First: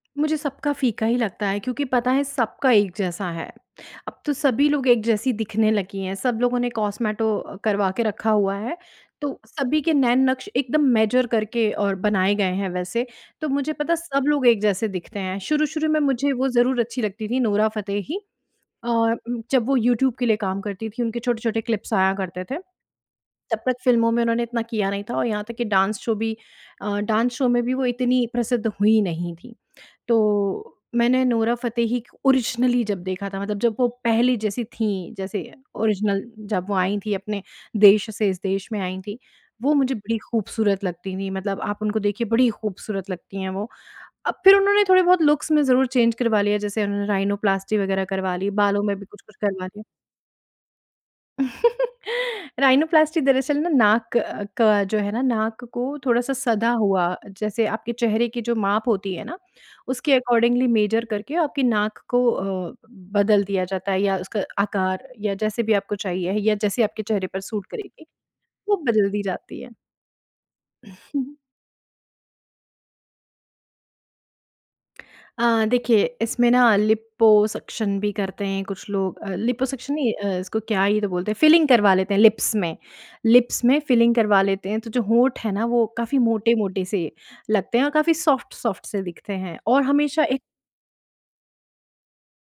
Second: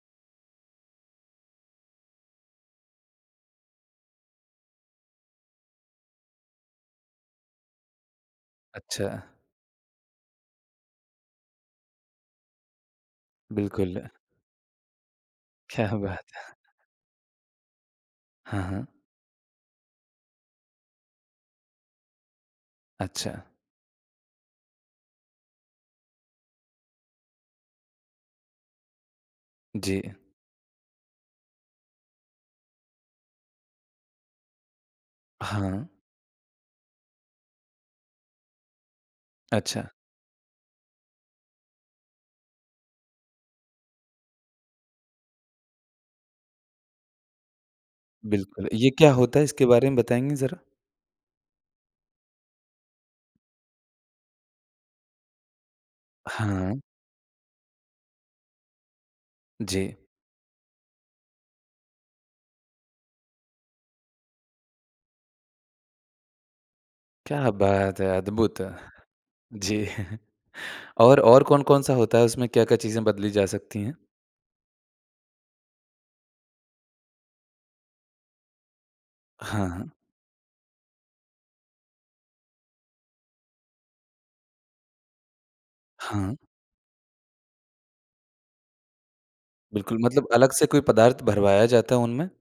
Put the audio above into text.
मुझे सबका फ़ीका ही लगता है क्योंकि पता है सबका एक जैसा है। अब तो सभी लोग एक जैसी दिखने लगी हैं, सब लोगों ने कॉस्मेटो अ, करवा के रखा हुआ है अच्छा। तो सभी के नैन-नक्श एकदम मेजर करके और बनाए गए हैं, वैसे तो मुझे पता है बिल्कुल। सब लोग एक जैसे दिखते हैं। क्या शुरू-शुरू में बात मुझे वो है। ज़रूर अच्छी लगती थी, नोरा फतेही हाँ, हाँ। और उम, जब वो यूट्यूब के लिए काम करती थी उनके छोटे-छोटे क्लिप्स आया करते थे। अच्छा। तब तक फ़िल्मों में उन्होंने इतना किया नहीं था और यहाँ तक कि डांस शो भी अ, डांस शो में भी वो इतनी प्रसिद्ध हुई नहीं थी। जी। तो मैंने नोरा फतेही क ओरिजिनली जब देखा था मतलब जब वो पहली जैसी थी जैसे हाँ। ओरिज़िनल जब वो आई थी अपने देश से, इस देश में आई थी वो अच्छा। मुझे बड़ी खूबसूरत लगती थी। मतलब आप उनको देखिए बड़ी खूबसूरत लगती हैं वो, अब फिर उन्होंने थोड़े-बहुत लुक्स में ज़रूर चेंज करवा लिया जैसे उन्होंने राइनोप्लास्टी वग़ैरह करवा ली, बिल्कुल। बालों ये में भी क्या कुछ-कुछ होता है, करवा इसके लिया। बारे में बताएँगे जरा? राइनोप्लास्टी दरअसल ना, नाक क का जो है ना, नाक को थोड़ा-सा सदा हाँ। हुआ, जैसे आपके चेहरे की जो माप होती है ना जी। उसके अकॉर्डिंगली मेजर करके आपकी नाक को अ, बदल दिया जाता है या उसका आकार या जैसे भी आपको चाहिए या जैसे आपके चेहरे पर क्या सूट बात करेगी, है, अद्भुत। वो बदल दी जाती है। जी और हुँ। और कौन-कौन-सा होता है, उसमें क्या-क्या चीज़ें बदली जा सकती हैं? अ, देखिए इसमें ना लिपोसक्शन भी करते हैं कुछ लोग अ, हाँ। लिपोसक्शन नहीं अ, इसको क्या ही तो बोलते हैं? फ़िलिंग करवा लेते हैं लिप्स में। लिप्स में फ़िलिंग करवा लेते हैं तो जो होंठ है ना, वो काफ़ी हाँ। मोटे-मोटे से लगते हैं और काफ़ी सॉफ्ट-सॉफ्ट से दिखते हैं और बिल्कुल, हमेशा मतलब एक अलग से कोई पदार्थ भरवाया जाता है उनमें?